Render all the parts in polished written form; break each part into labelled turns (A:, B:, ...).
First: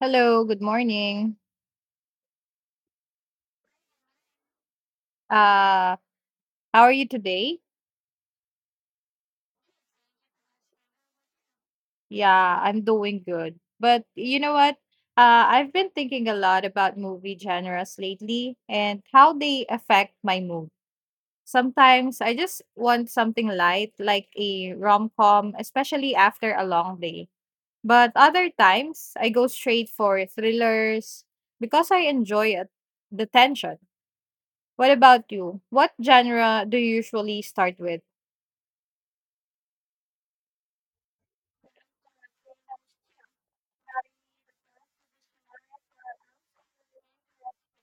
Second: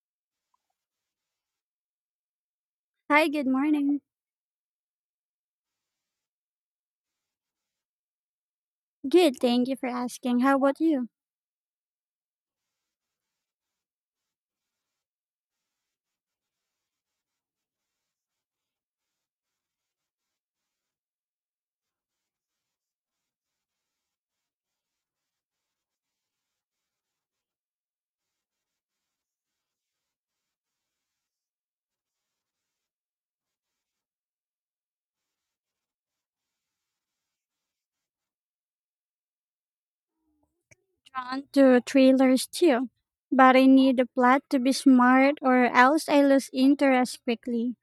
A: Hello, good morning.
B: Hi, good morning.
A: Uh, how are you today?
B: Good, thank you for asking. How about you?
A: Yeah, I'm doing good. But you know what? I've been thinking a lot about movie genres lately and how they affect my mood. Sometimes I just want something light, like a rom-com, especially after a long day. But other times I go straight for thrillers because I enjoy it, the tension. What about you? What genre do you usually start with?
B: Drawn to trailers too, but I need the plot to be smart or else I lose interest quickly.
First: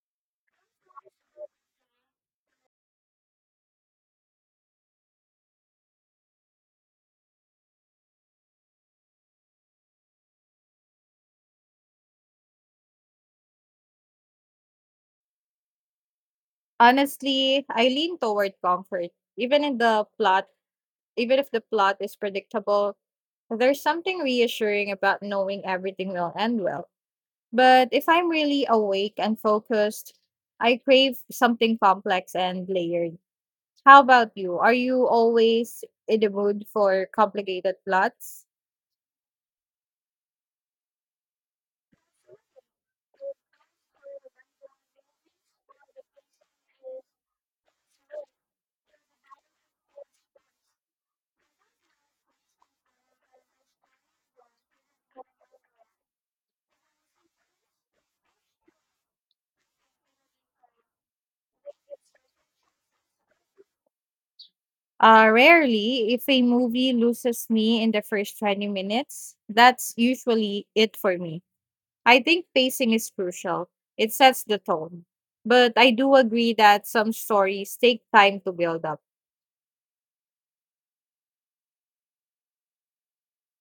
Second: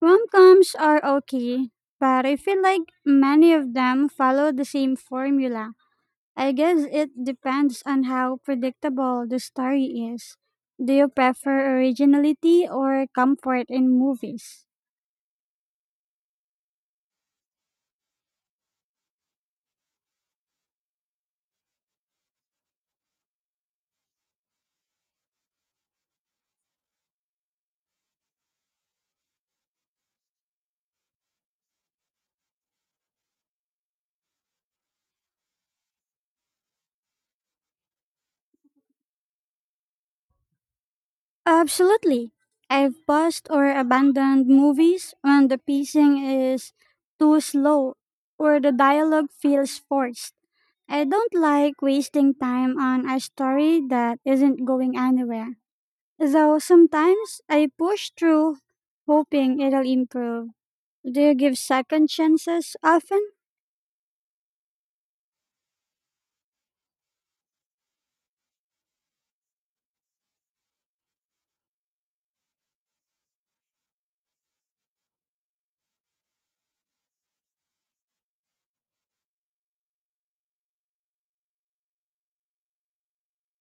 B: Rom-coms are okay, but I feel like many of them follow the same formula. I guess it depends on how predictable the story is. Do you prefer originality or comfort in movies?
A: Honestly, I lean toward comfort. Even in the plot, Even if the plot is predictable, there's something reassuring about knowing everything will end well. But if I'm really awake and focused, I crave something complex and layered. How about you? Are you always in the mood for complicated plots?
B: Absolutely. I've paused or abandoned movies when the pacing is too slow or the dialogue feels forced. I don't like wasting time on a story that isn't going anywhere. Though sometimes I push through hoping it'll improve. Do you give second chances often?
A: Rarely, if a movie loses me in the first 20 minutes, that's usually it for me. I think pacing is crucial. It sets the tone. But I do agree that some stories take time to build up.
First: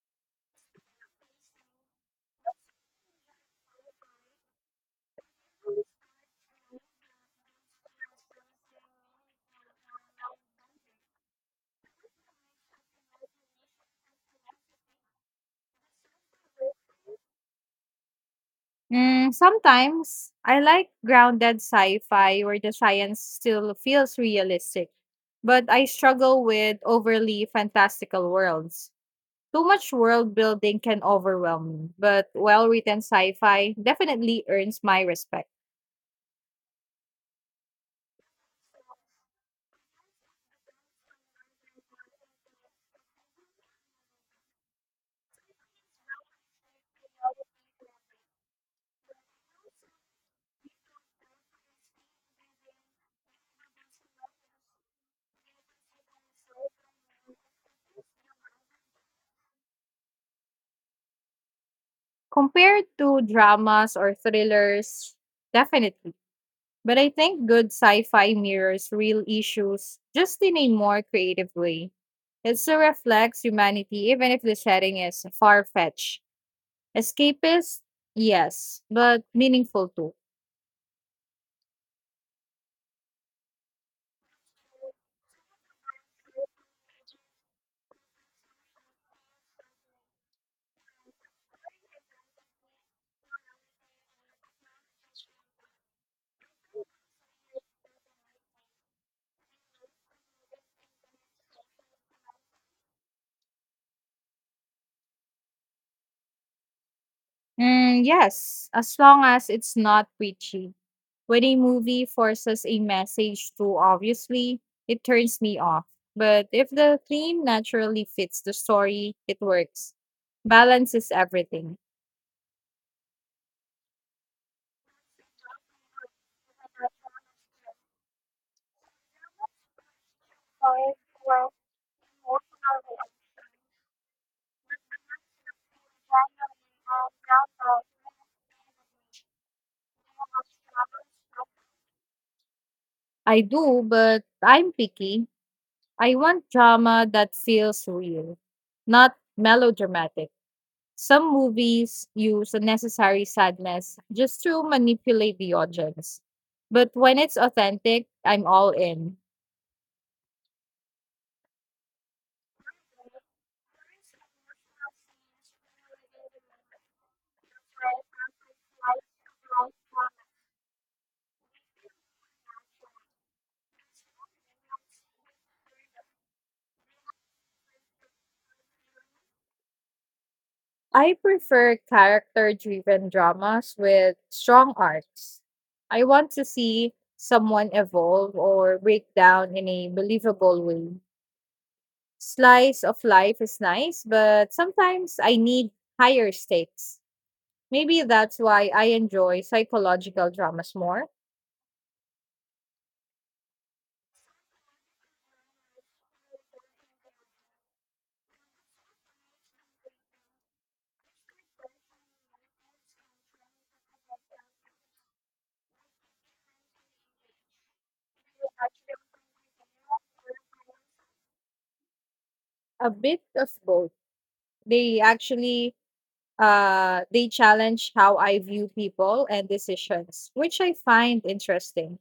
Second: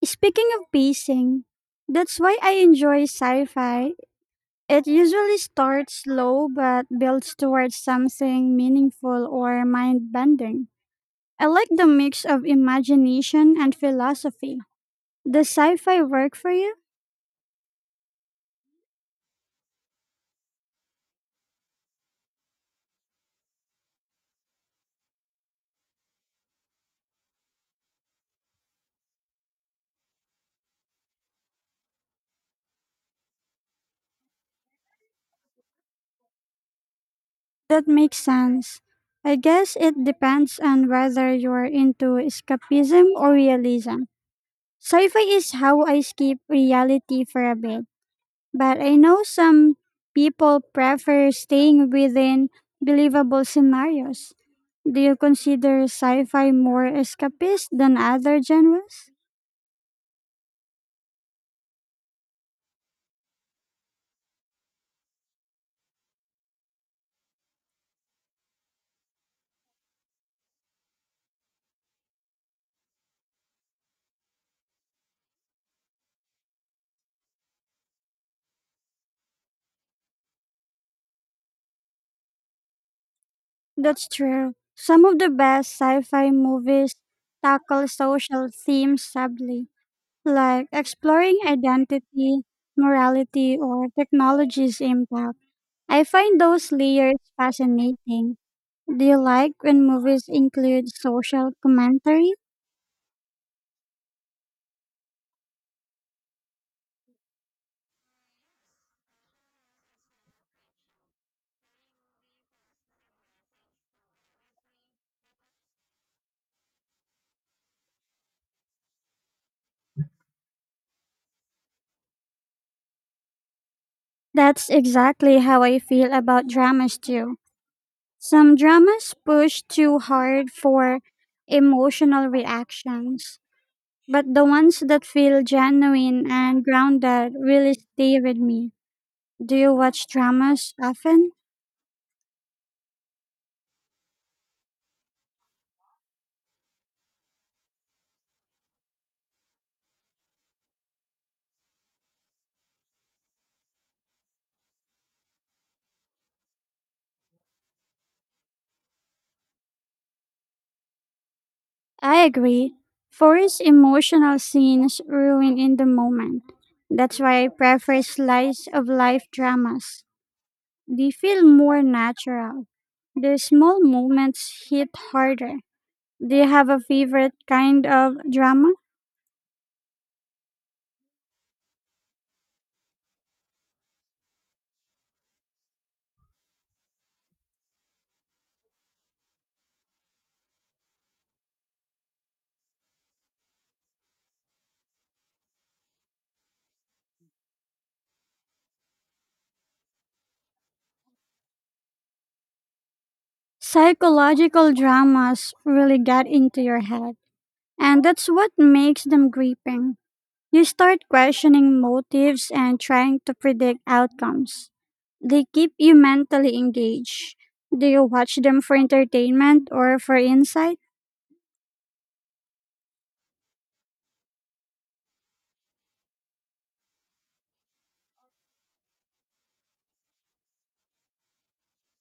B: Speaking of pacing, that's why I enjoy sci fi. It usually starts slow but builds towards something meaningful or mind bending. I like the mix of imagination and philosophy. Does sci fi work for you?
A: Mm, sometimes I like grounded sci fi where the science still feels realistic, but I struggle with overly fantastical worlds. Too much world building can overwhelm me, but well written sci fi definitely earns my respect.
B: That makes sense. I guess it depends on whether you're into escapism or realism. Sci fi is how I escape reality for a bit. But I know some people prefer staying within believable scenarios. Do you consider sci fi more escapist than other genres?
A: Compared to dramas or thrillers, definitely. But I think good sci fi mirrors real issues just in a more creative way. It still reflects humanity, even if the setting is far fetched. Escapist, yes, but meaningful too.
B: That's true. Some of the best sci fi movies tackle social themes subtly, like exploring identity, morality, or technology's impact. I find those layers fascinating. Do you like when movies include social commentary?
A: Mm, yes, as long as it's not preachy. When a movie forces a message too obviously, it turns me off. But if the theme naturally fits the story, it works. Balance is everything.
B: That's exactly how I feel about dramas too. Some dramas push too hard for emotional reactions, but the ones that feel genuine and grounded really stay with me. Do you watch dramas often?
A: I do, but I'm picky. I want drama that feels real, not melodramatic. Some movies use unnecessary sadness just to manipulate the audience. But when it's authentic, I'm all in.
B: I agree. Forced emotional scenes ruin in the moment. That's why I prefer slice of life dramas. They feel more natural. The small moments hit harder. Do you have a favorite kind of drama?
A: I prefer character driven dramas with strong arcs. I want to see someone evolve or break down in a believable way. Slice of life is nice, but sometimes I need higher stakes. Maybe that's why I enjoy psychological dramas more.
B: Psychological dramas really get into your head, and that's what makes them gripping. You start questioning motives and trying to predict outcomes. They keep you mentally engaged. Do you watch them for entertainment or for insight?
A: A bit of both. They actually they challenge how I view people and decisions, which I find interesting.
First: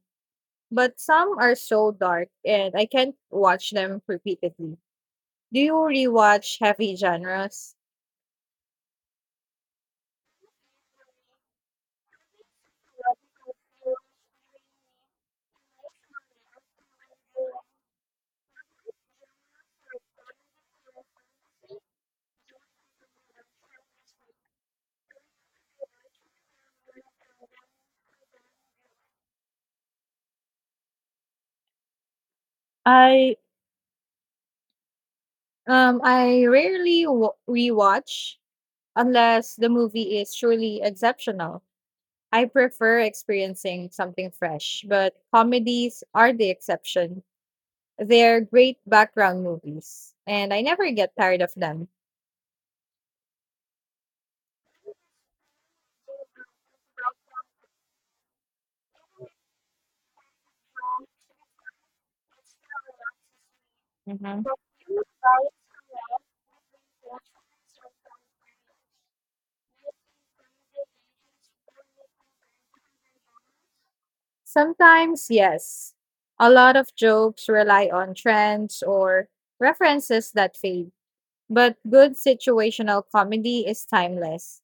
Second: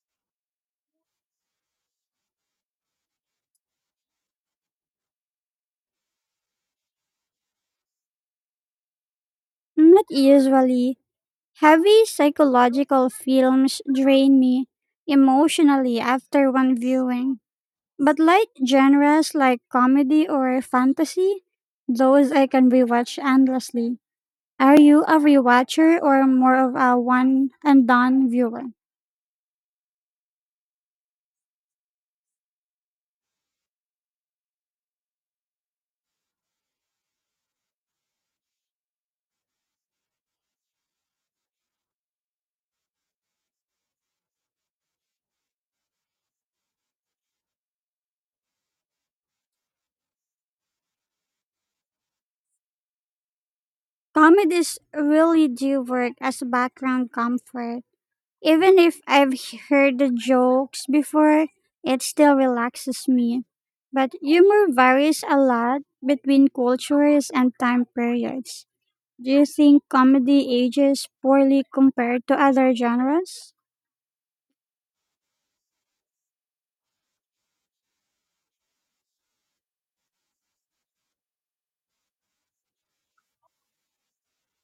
A: But some are so dark and I can't watch them repeatedly. Do you rewatch heavy genres?
B: Not usually. Heavy psychological films drain me emotionally after one viewing. But light genres like comedy or fantasy, those I can rewatch endlessly. Are you a rewatcher or more of a one and done viewer?
A: I I rarely rewatch unless the movie is truly exceptional. I prefer experiencing something fresh, but comedies are the exception. They're great background movies, and I never get tired of them.
B: Comedies really do work as background comfort. Even if I've heard the jokes before, it still relaxes me. But
A: Mhm.
B: humor varies a lot between cultures and time periods. Do you think comedy ages poorly compared to other genres?
A: Sometimes, yes. A lot of jokes rely on trends or references that fade, but good situational comedy is timeless.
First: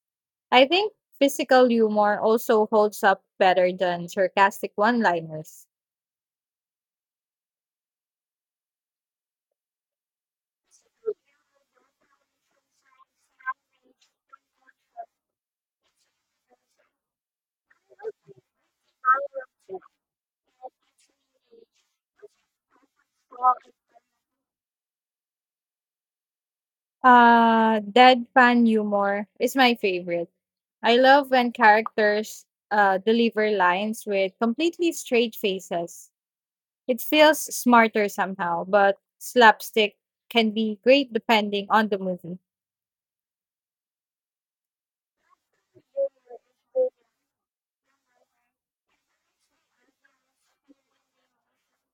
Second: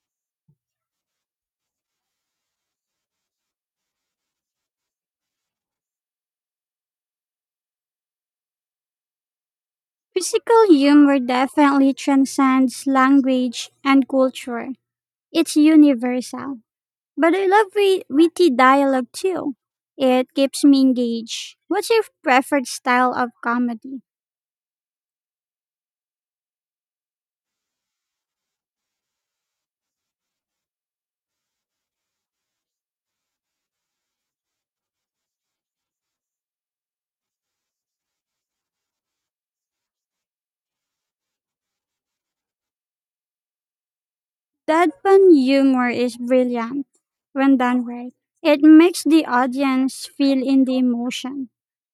A: I think physical humor also holds up better than sarcastic one liners.
B: Physical humor definitely transcends language and culture. It's universal. But I love witty dialogue too. It keeps me engaged. What's your preferred style of comedy?
A: Deadpan humor is my favorite. I love when characters deliver lines with completely straight faces. It feels smarter somehow, but slapstick can be great depending on the movie.
B: Deadpan humor is brilliant when done right. It makes the audience feel in the emotion,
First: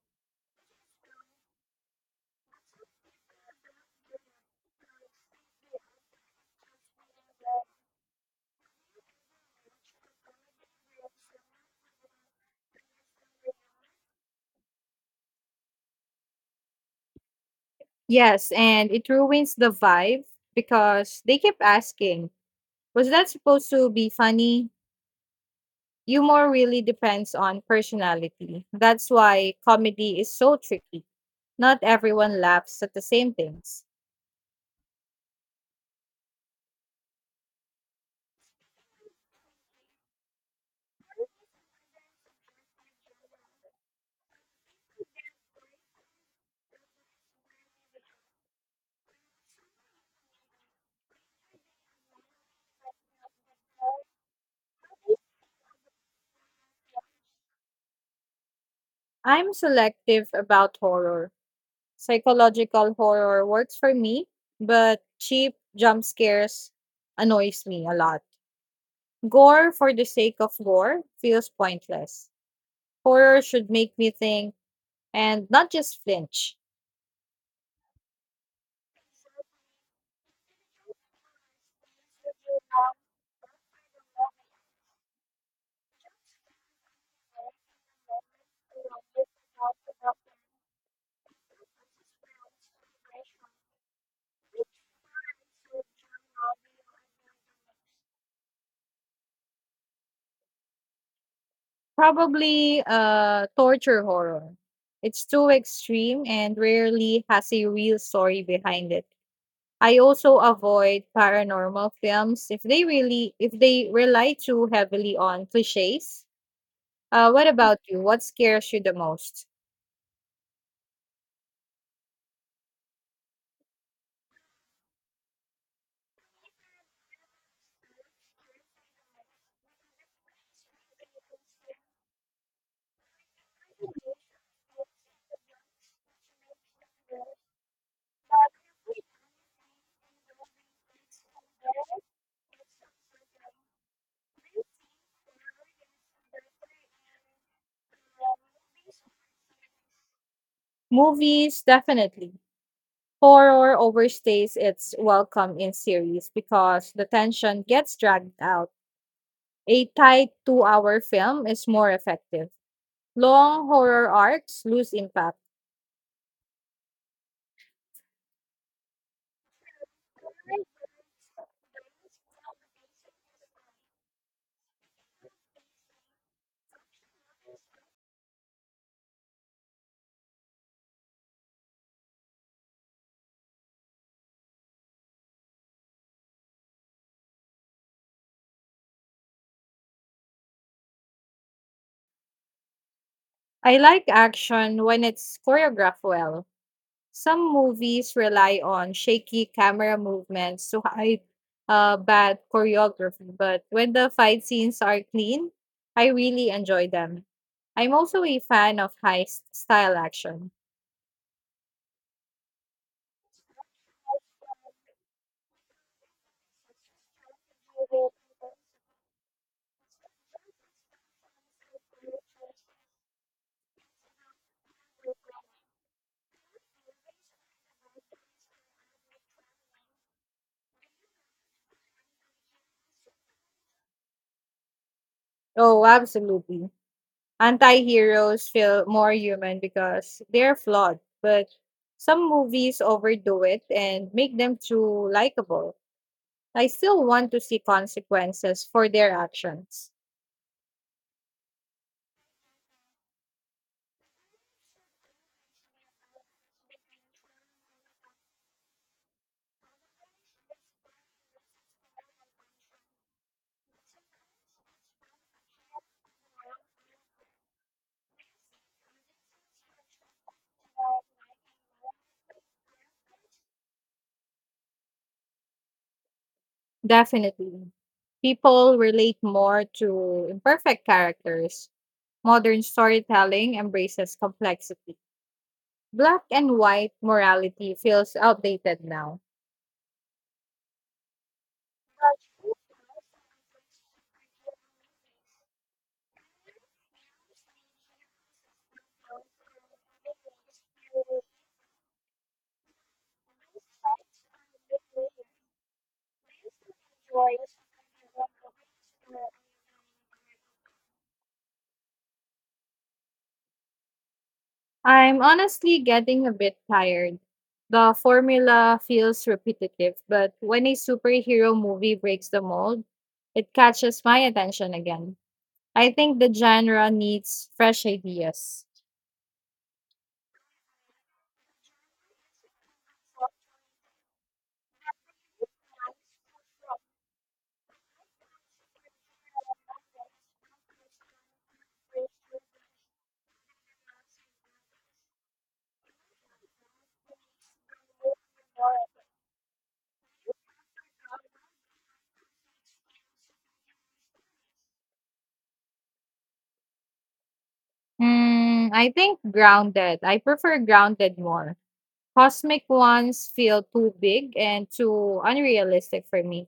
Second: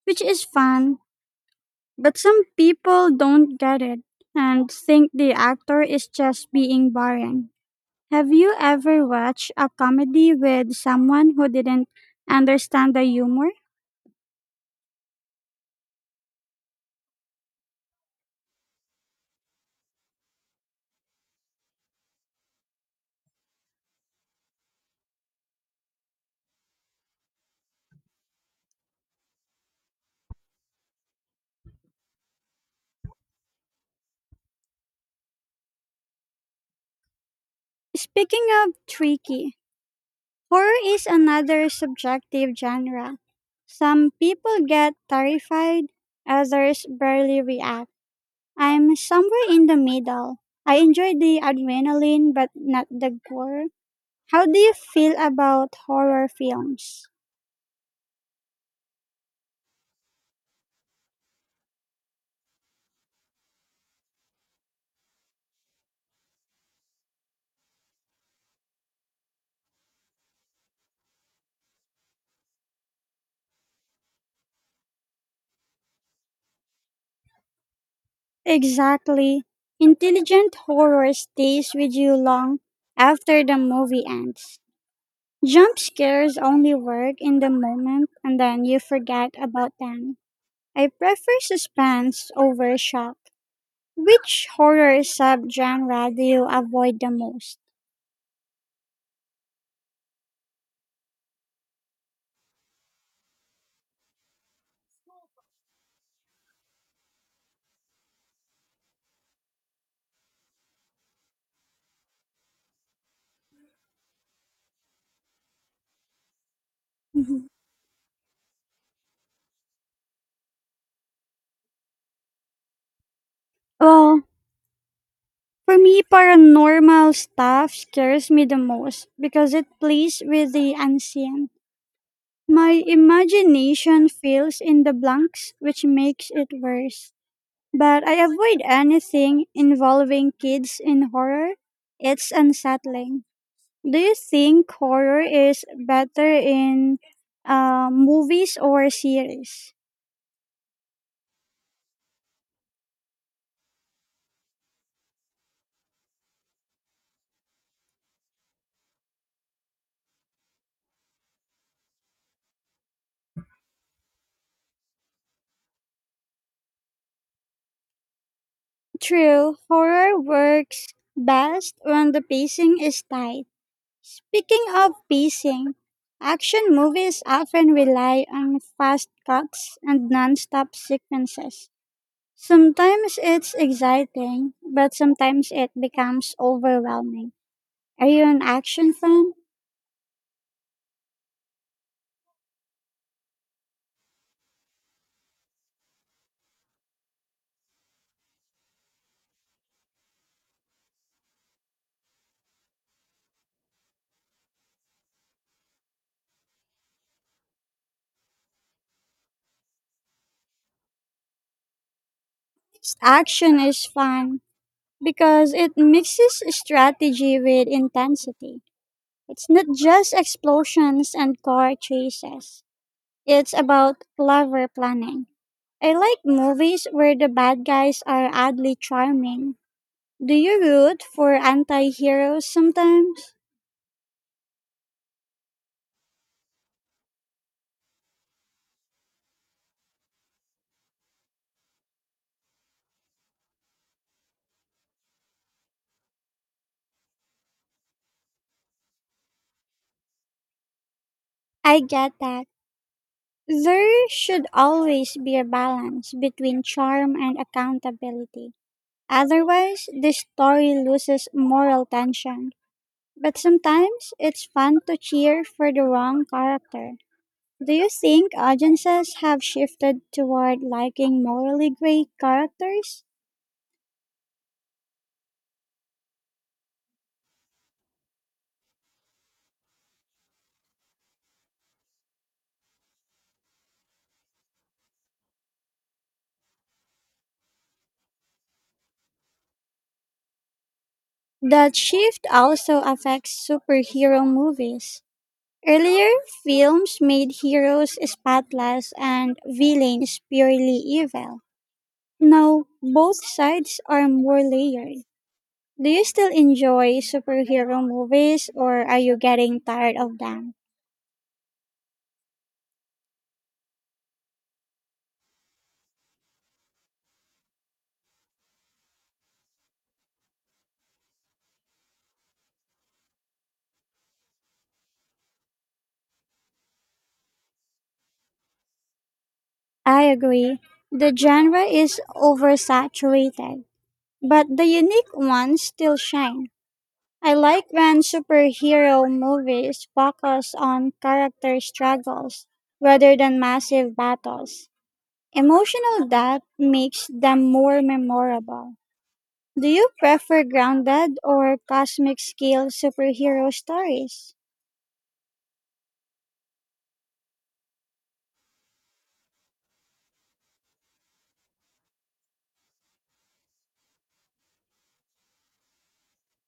B: which is fun. But some people don't get it and think the actor is just being boring. Have you ever watched a comedy with someone who didn't understand the humor?
A: Yes, and it ruins the vibe because they keep asking, was that supposed to be funny? Humor really depends on personality. That's why comedy is so tricky. Not everyone laughs at the same things.
B: Speaking of tricky, horror is another subjective genre. Some people get terrified, others barely react. I'm somewhere in the middle. I enjoy the adrenaline but not the gore. How do you feel about horror films?
A: I'm selective about horror. Psychological horror works for me, but cheap jump scares annoys me a lot. Gore for the sake of gore feels pointless. Horror should make me think and not just flinch.
B: Exactly. Intelligent horror stays with you long after the movie ends. Jump scares only work in the moment and then you forget about them. I prefer suspense over shock. Which horror subgenre do you avoid the most?
A: Probably torture horror. It's too extreme and rarely has a real story behind it. I also avoid paranormal films if they rely too heavily on cliches. What
B: Mhm.
A: about you? What scares you the most?
B: Well, for me, paranormal stuff scares me the most because it plays with the unseen. My imagination fills in the blanks, which makes it worse. But I avoid anything involving kids in horror. It's unsettling. Do you think horror is better in movies or series?
A: Movies definitely. Horror overstays its welcome in series because the tension gets dragged out. A tight 2-hour film is more effective. Long horror arcs lose impact.
B: True, horror works best when the pacing is tight. Speaking of pacing, action movies often rely on fast cuts and non-stop sequences. Sometimes it's exciting, but sometimes it becomes overwhelming. Are you an action fan?
A: I like action when it's choreographed well. Some movies rely on shaky camera movements to hide bad choreography, but when the fight scenes are clean, I really enjoy them. I'm also a fan of heist style action.
B: Action is fun, because it mixes strategy with intensity. It's not just explosions and car chases, it's about clever planning. I like movies where the bad guys are oddly charming. Do you root for anti heroes sometimes?
A: Oh, absolutely. Anti heroes feel more human because they're flawed, but some movies overdo it and make them too likable. I still want to see consequences for their actions.
B: I get that. There should always be a balance between charm and accountability. Otherwise, the story loses moral tension. But sometimes it's fun to cheer for the wrong character. Do you think audiences have shifted toward liking morally gray characters?
A: Definitely. People relate more to imperfect characters. Modern storytelling embraces complexity. Black and white morality feels outdated now.
B: That shift also affects superhero movies. Earlier, films made heroes spotless and villains purely evil. Now, both sides are more layered. Do you still enjoy superhero movies or are you getting tired of them?
A: I'm honestly getting a bit tired. The formula feels repetitive, but when a superhero movie breaks the mold, it catches my attention again. I think the genre needs fresh ideas.
B: I agree. The genre is oversaturated, but the unique ones still shine. I like when superhero movies focus on character struggles rather than massive battles. Emotional depth makes them more memorable. Do you prefer grounded or cosmic scale superhero stories?
A: Mm, I think grounded. I prefer grounded more. Cosmic ones feel too big and too unrealistic for me.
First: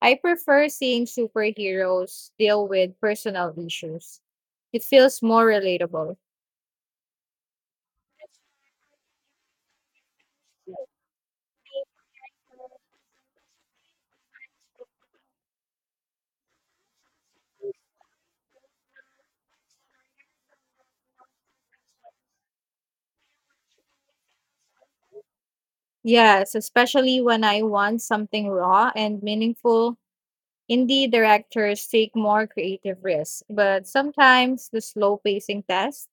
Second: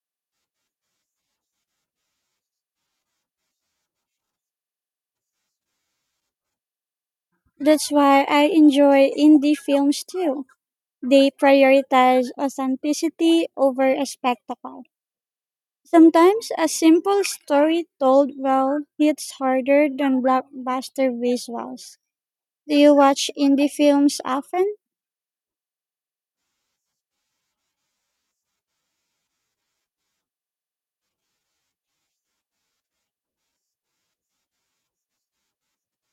A: I prefer seeing superheroes deal with personal issues. It feels more relatable.
B: That's why I enjoy indie films too. They prioritize authenticity over a spectacle. Sometimes a simple story told well hits harder than blockbuster visuals. Do you watch indie films often?
A: Yes, especially when I want something raw and meaningful. Indie directors take more creative risks, but sometimes the slow pacing tests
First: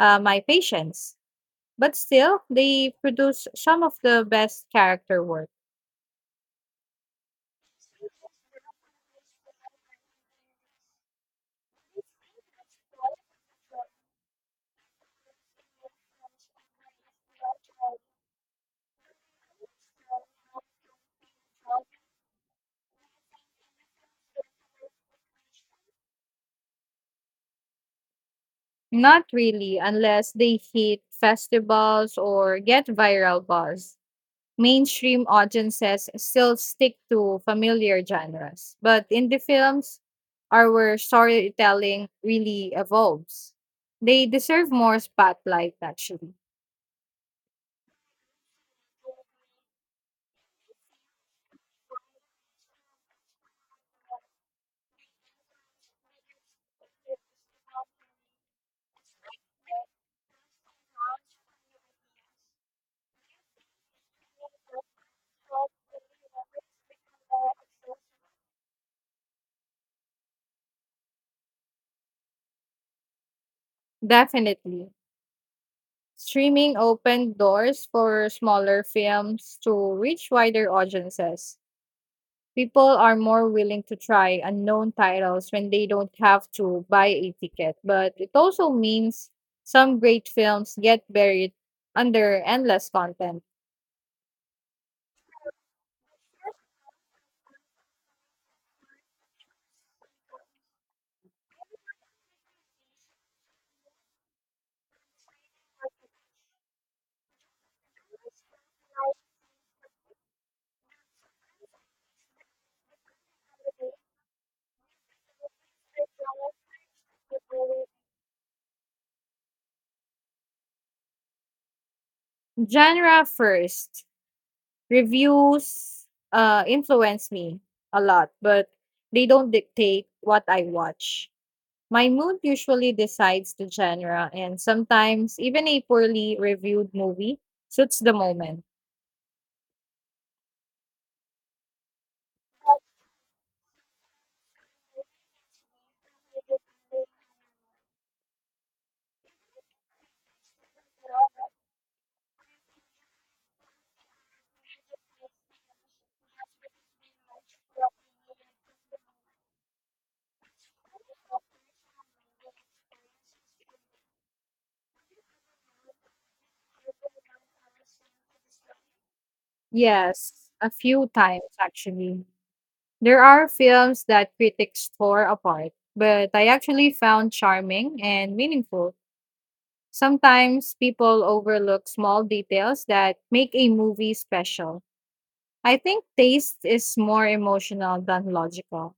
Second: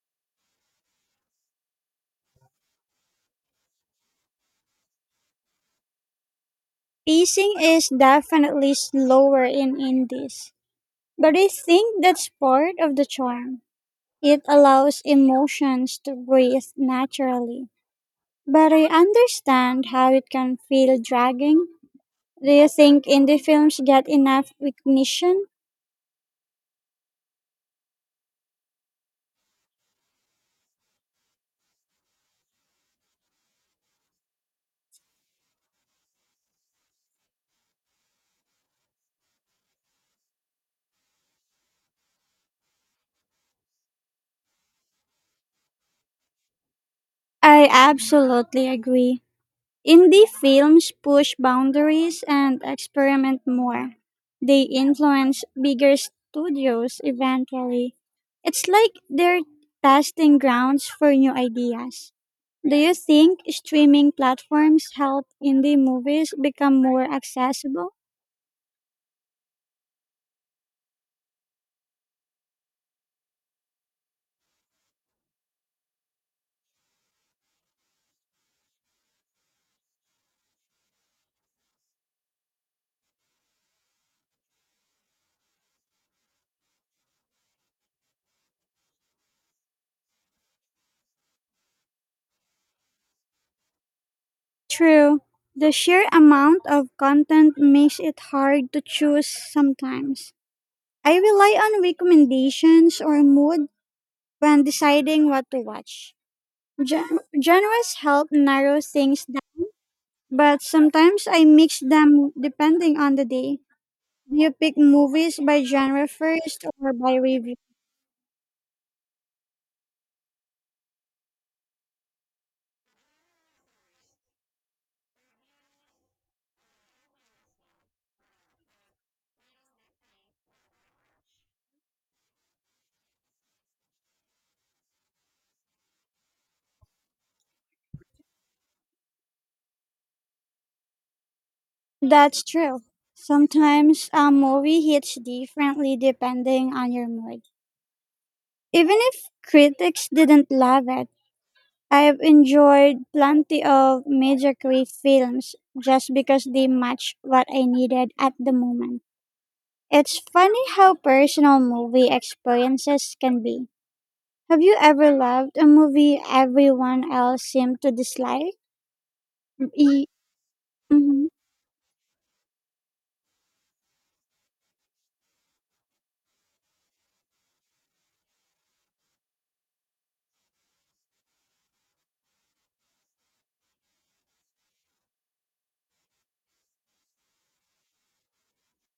A: my patience. But still, they produce some of the best character work.
B: Pacing is definitely slower in indies, but I think that's part of the charm. It allows emotions to breathe naturally. But I understand how it can feel dragging. Do you think indie films get enough recognition?
A: Not really, unless they hit festivals or get viral buzz. Mainstream audiences still stick to familiar genres, but indie the films, our storytelling really evolves. They deserve more spotlight, actually.
B: I absolutely agree. Indie films push boundaries and experiment more. They influence bigger studios eventually. It's like they're testing grounds for new ideas. Do you think streaming platforms help indie movies become more accessible?
A: Definitely. Streaming opened doors for smaller films to reach wider audiences. People are more willing to try unknown titles when they don't have to buy a ticket, but it also means some great films get buried under endless content.
B: True. The sheer amount of content makes it hard to choose sometimes. I rely on recommendations or mood when deciding what to watch. Genres help narrow things down, but sometimes I mix them depending on the day. Do you pick movies by genre first or by review?
A: Genre first, reviews influence me a lot, but they don't dictate what I watch. My mood usually decides the genre, and sometimes even a poorly reviewed movie suits the moment.
B: That's true. Sometimes a movie hits differently depending on your mood. Even if critics didn't love it, I've enjoyed plenty of mediocre films just because they match what I needed at the moment. It's funny how personal movie experiences can be. Have you ever loved a movie everyone else seemed to dislike? E-
A: Yes, a few
B: mhm.
A: times actually. There are films that critics tore apart, but I actually found charming and meaningful. Sometimes people overlook small details that make a movie special. I think taste is more emotional than logical.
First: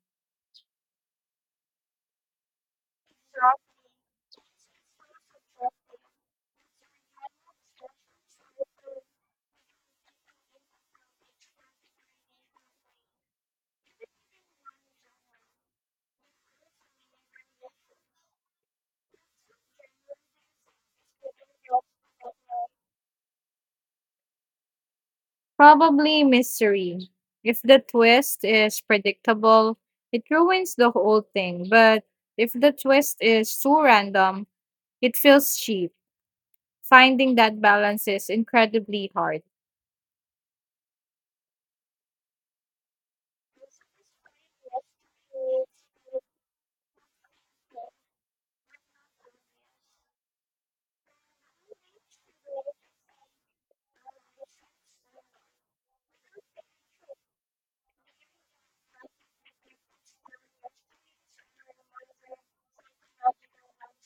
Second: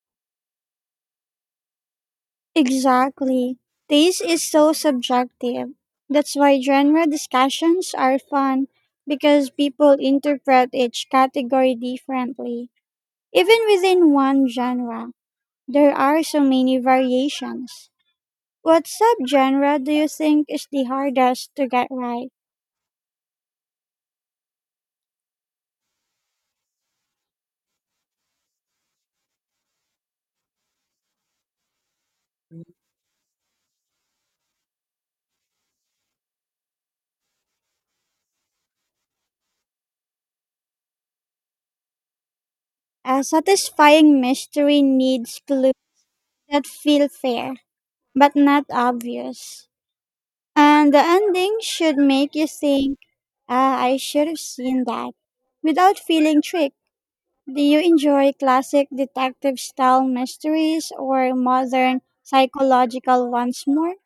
B: Exactly. Taste is so subjective. That's why genre discussions are fun because people interpret each category differently. Even within one genre, there are so many variations. What subgenre do you think is the hardest to get right?
A: Probably mystery. If the twist is predictable, it ruins the whole thing, but if the twist is too random, it feels cheap. Finding that balance is incredibly hard.
B: A satisfying mystery needs clues that feel fair, but not obvious. And the ending should make you think, ah, I should have seen that, without feeling tricked. Do you enjoy classic detective style mysteries or modern psychological ones more?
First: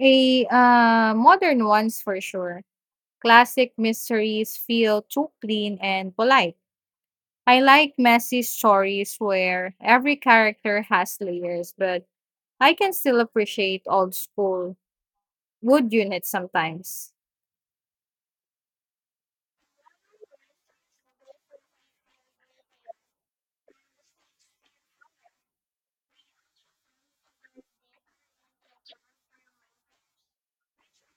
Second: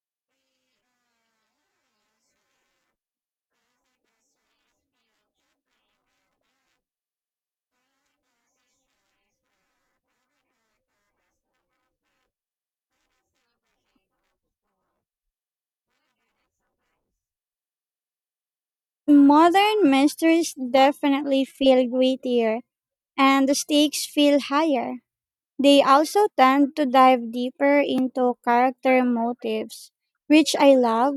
A: Modern ones for sure. Classic mysteries feel too clean and polite. I like messy stories where every character has layers, but I can still appreciate old school wood units sometimes.
B: Modern mysteries definitely feel grittier, and the stakes feel higher. They also tend to dive deeper into character motives, which I love,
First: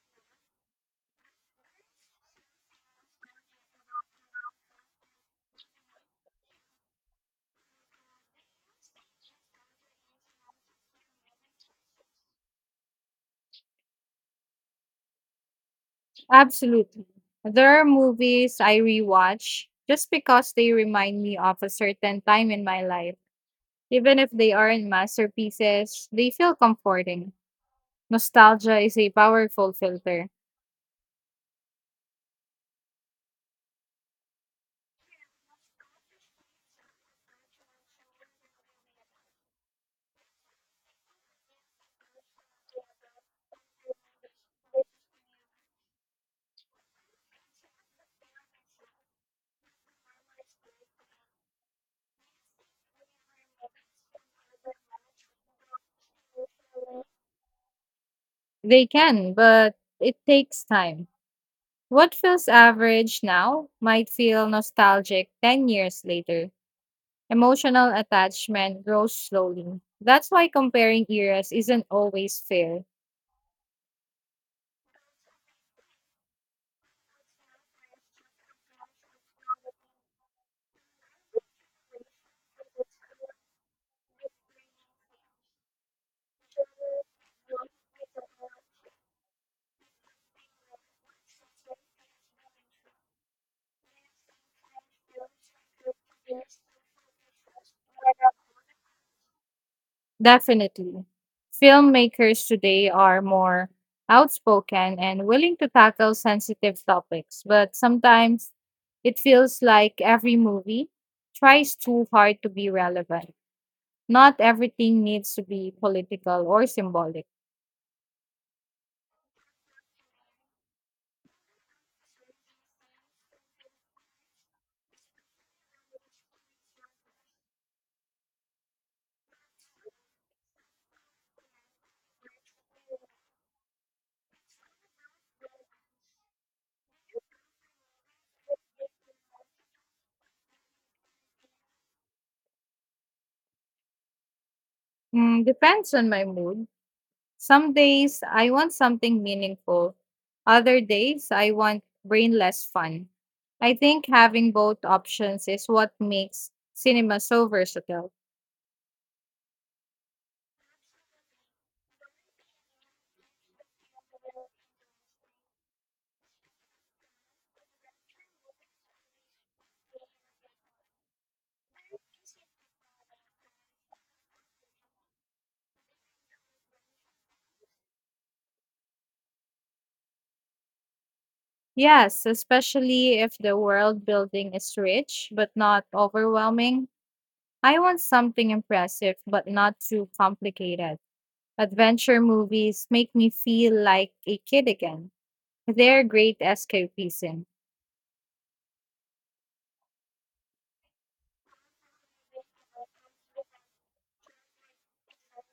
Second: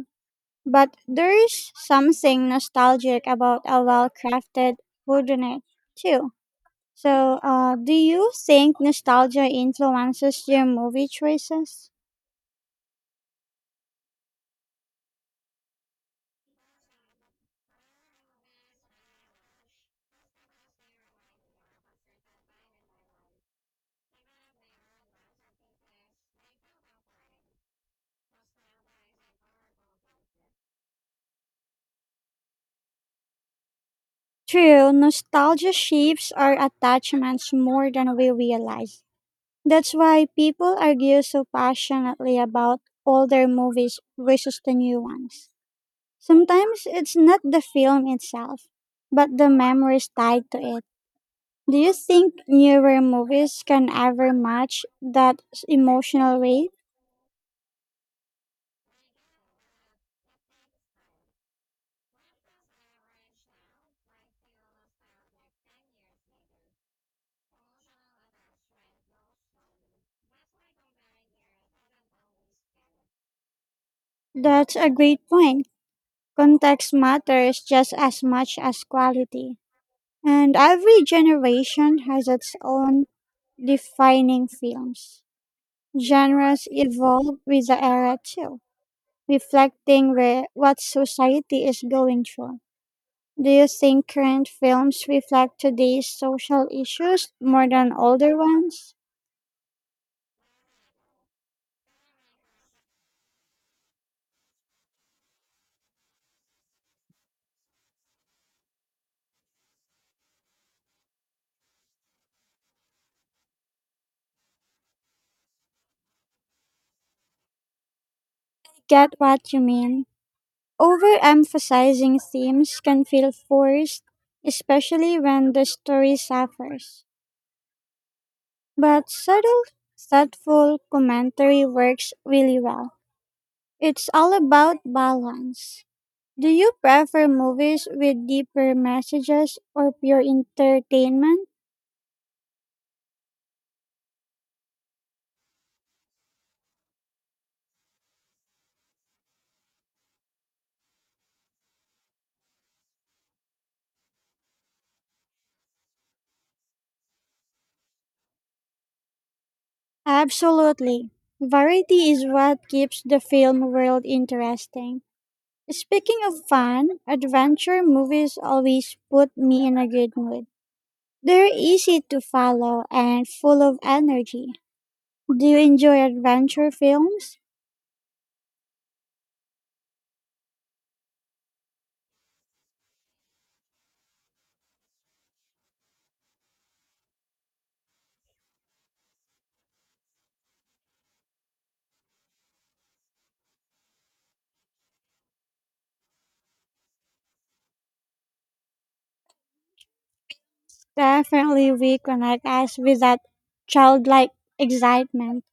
B: but there is something nostalgic about a well crafted whodunit, too. So, do you think nostalgia influences your movie choices?
A: Absolutely. There are movies I rewatch just because they remind me of a certain time in my life. Even if they aren't masterpieces, they feel comforting. Nostalgia is a powerful filter.
B: True, nostalgia shapes our attachments more than we realize. That's why people argue so passionately about older movies versus the new ones. Sometimes it's not the film itself, but the memories tied to it. Do you think newer movies can ever match that emotional weight?
A: They can, but it takes time. What feels average now might feel nostalgic 10 years later. Emotional attachment grows slowly. That's why comparing eras isn't always fair.
B: That's a great point. Context matters just as much as quality. And every generation has its own defining films. Genres evolve with the era too, reflecting what society is going through. Do you think current films reflect today's social issues more than older ones?
A: Definitely. Filmmakers today are more outspoken and willing to tackle sensitive topics, but sometimes it feels like every movie tries too hard to be relevant. Not everything needs to be political or symbolic.
B: Get what you mean. Overemphasizing themes can feel forced, especially when the story suffers. But subtle, thoughtful commentary works really well. It's all about balance. Do you prefer movies with deeper messages or pure entertainment?
A: Mm, depends on my mood. Some days I want something meaningful, other days I want brainless fun. I think having both options is what makes cinema so versatile.
B: Absolutely. Variety is what keeps the film world interesting. Speaking of fun, adventure movies always put me in a good mood. They're easy to follow and full of energy. Do you enjoy adventure films?
A: Yes, especially if the world building is rich but not overwhelming. I want something impressive but not too complicated. Adventure movies make me feel like a kid again. They're great escapism.
B: Definitely reconnect us with that childlike excitement.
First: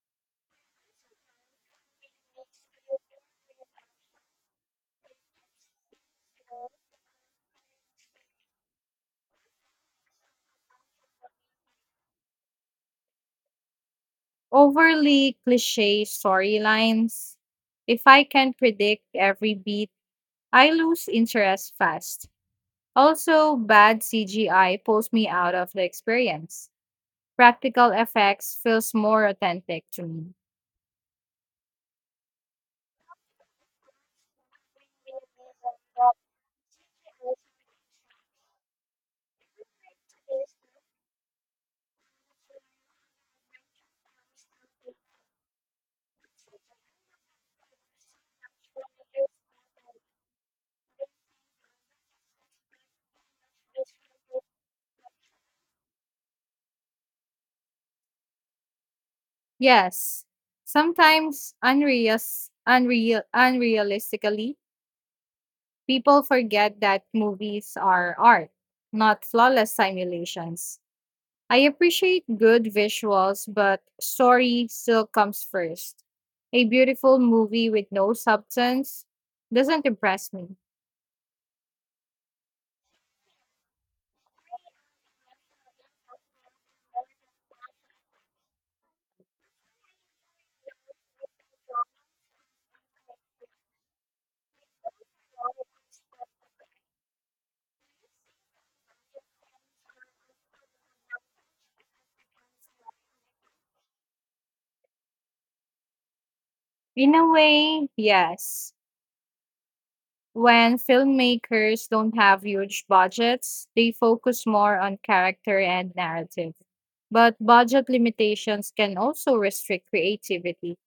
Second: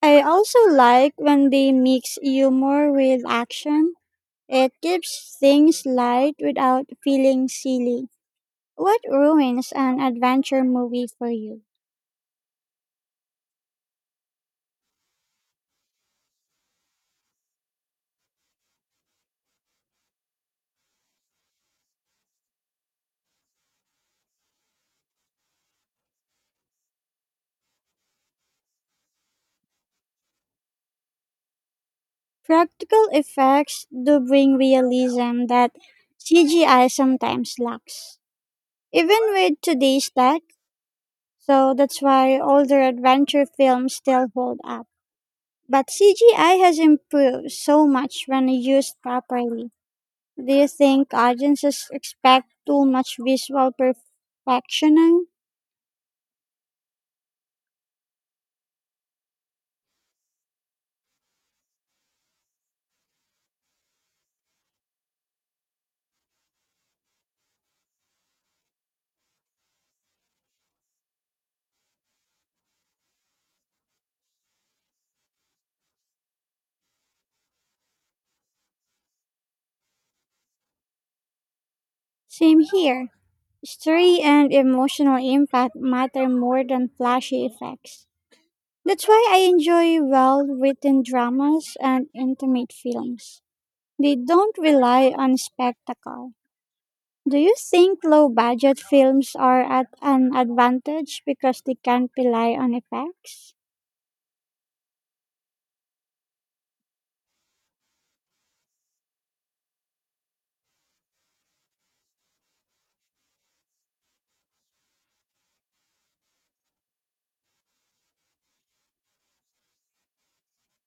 B: I also like when they mix humor with action. It keeps things light without feeling silly. What ruins an adventure movie for you?
A: Overly cliche storylines. If I can predict every beat, I lose interest fast. Also, bad CGI pulls me out of the experience. Practical effects feels more authentic to me.
B: Practical effects do bring realism that CGI sometimes lacks, even with today's tech. So that's why older adventure films still hold up. But CGI has improved so much when used properly. Do you think audiences expect too much visual perfection?
A: Yes, sometimes unrealistically, people forget that movies are art, not flawless simulations. I appreciate good visuals, but story still comes first. A beautiful movie with no substance doesn't impress me.
B: Same here. Story and emotional impact matter more than flashy effects. That's why I enjoy well written dramas and intimate films. They don't rely on spectacle. Do you think low budget films are at an advantage because they can't rely on effects?
A: In a way, yes. When filmmakers don't have huge budgets, they focus more on character and narrative. But budget limitations can also restrict creativity.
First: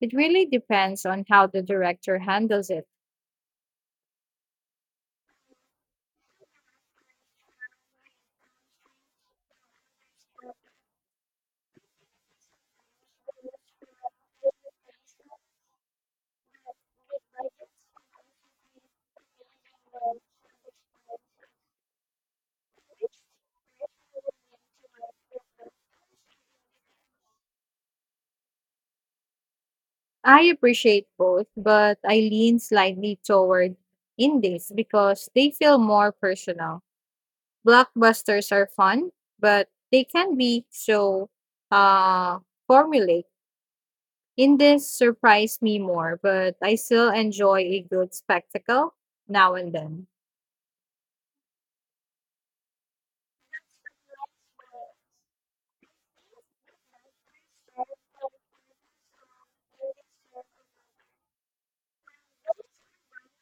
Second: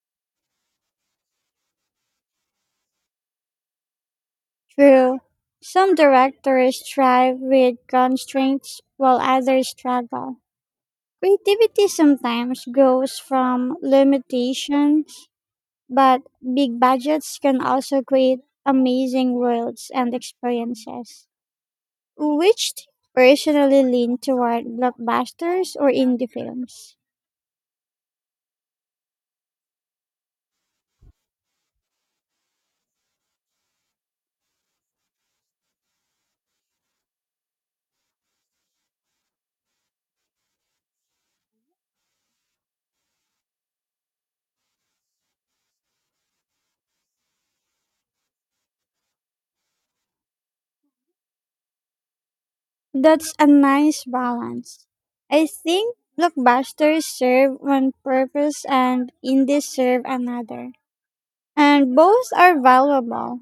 A: It really depends on how the director handles it.
B: True. Some directors thrive with constraints while others struggle. Creativity sometimes goes from limitations, but big budgets can also create amazing worlds and experiences. Which do you personally lean toward blockbusters or indie films?
A: I appreciate both, but I lean slightly toward indies because they feel more personal. Blockbusters are fun, but they can be so uh formulaic. Indies surprise me more, but I still enjoy a good spectacle now and then.
B: That's a nice balance. I think blockbusters serve one purpose and indies serve another. And both are valuable,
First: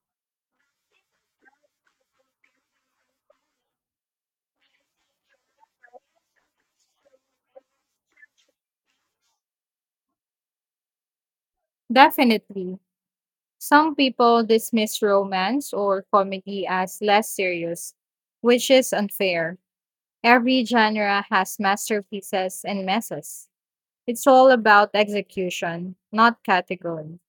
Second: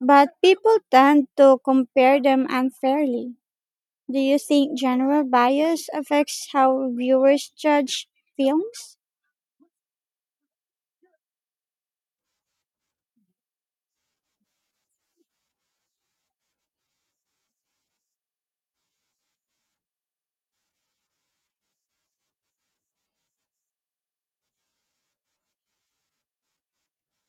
B: but people tend to compare them unfairly. Do you think general bias affects how viewers judge films?
A: Definitely. Some people dismiss romance or comedy as less serious, which is unfair. Every genre has masterpieces and messes. It's all about execution, not category.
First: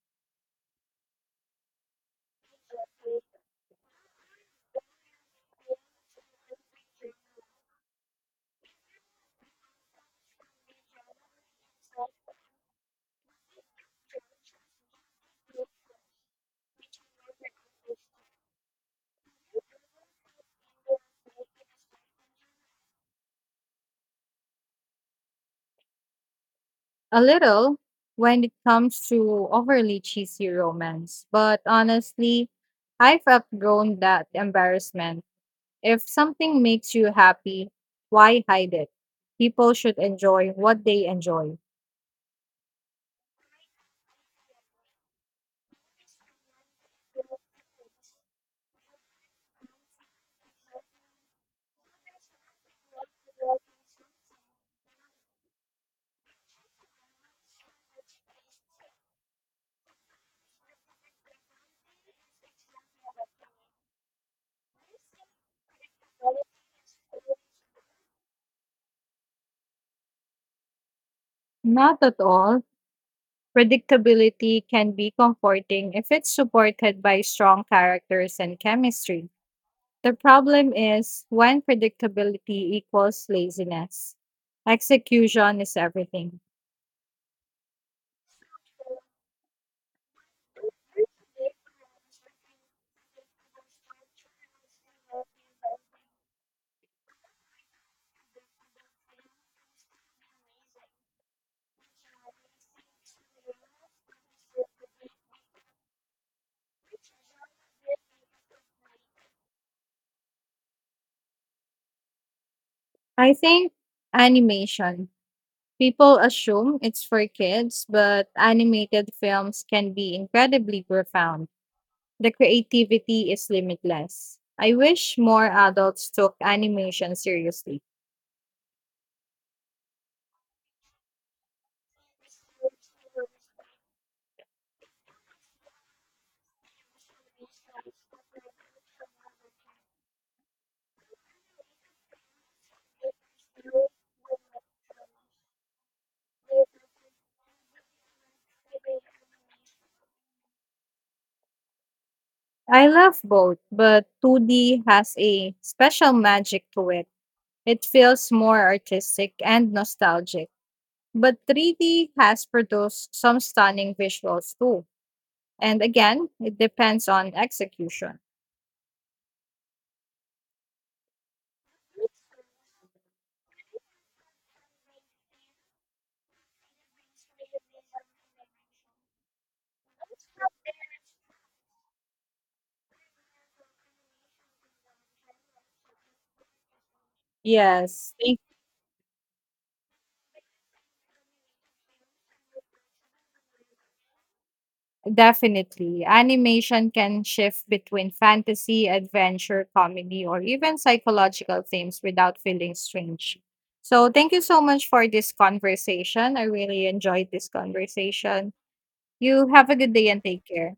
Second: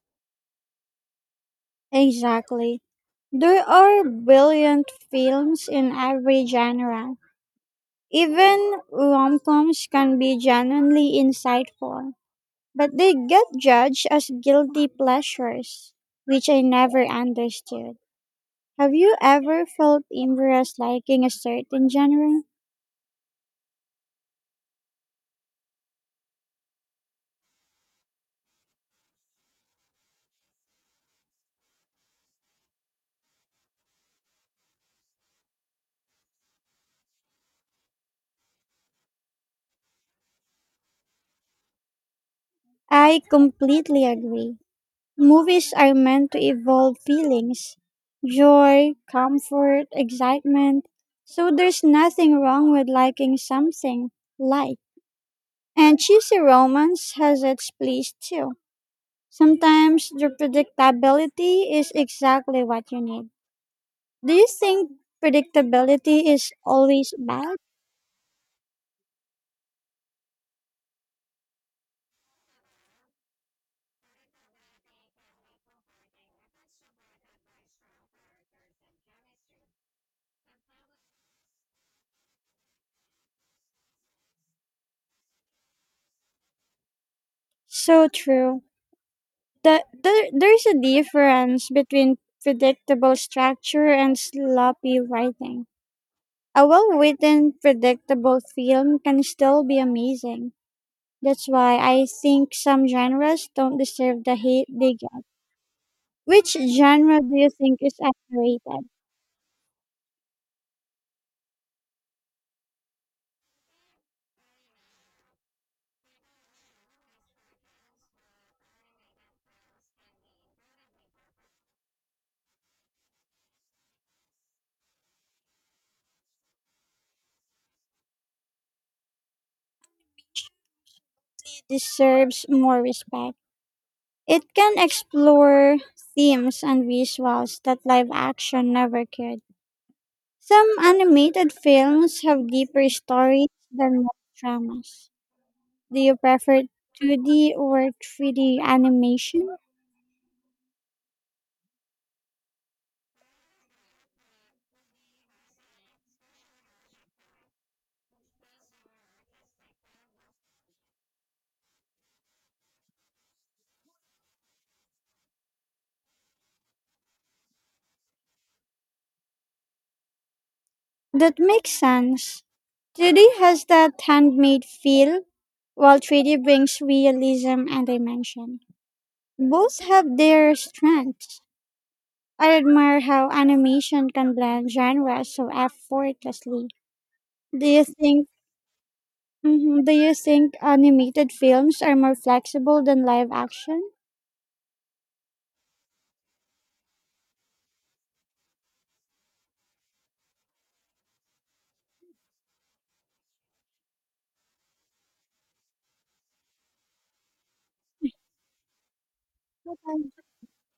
B: Exactly. There are brilliant films in every genre. Even rom coms can be genuinely insightful, but they get judged as guilty pleasures, which I never understood. Have you ever felt embarrassed liking a certain genre?
A: A little when it comes to overly cheesy romance, but honestly, I've outgrown that embarrassment. If something makes you happy, why hide it? People should enjoy what they enjoy.
B: I completely agree. Movies are meant to evoke feelings: joy, comfort, excitement. So there's nothing wrong with liking something light. And cheesy romance has its place too. Sometimes the predictability is exactly what you need. Do you think predictability is always bad?
A: Not at all. Predictability can be comforting if it's supported by strong characters and chemistry. The problem is when predictability equals laziness. Execution is everything.
B: So true. There's a difference between predictable structure and sloppy writing. A well written, predictable film can still be amazing. That's why I think some genres don't deserve the hate they get. Which genre do you think is underrated?
A: I think animation. People assume it's for kids, but animated films can be incredibly profound. The creativity is limitless. I wish more adults took animation seriously.
B: It deserves more respect. It can explore themes and visuals that live action never could. Some animated films have deeper stories than most dramas. Do you prefer 2D or 3D animation?
A: I love both, but 2D has a special magic to it. It feels more artistic and nostalgic. But 3D has produced some stunning visuals too. And again, it depends on execution.
B: That makes sense. 2D has that handmade feel, while 3D brings realism and dimension. Both have their strengths. I admire how animation can blend genres so effortlessly. Do you
A: Yes,
B: think
A: thank
B: Mhm. Do you think animated films are more flexible than live action?
A: Definitely. Animation can shift between fantasy, adventure, comedy, or even psychological themes without feeling strange. So, thank you so much for this conversation. I really enjoyed this conversation. You have a good day and take care.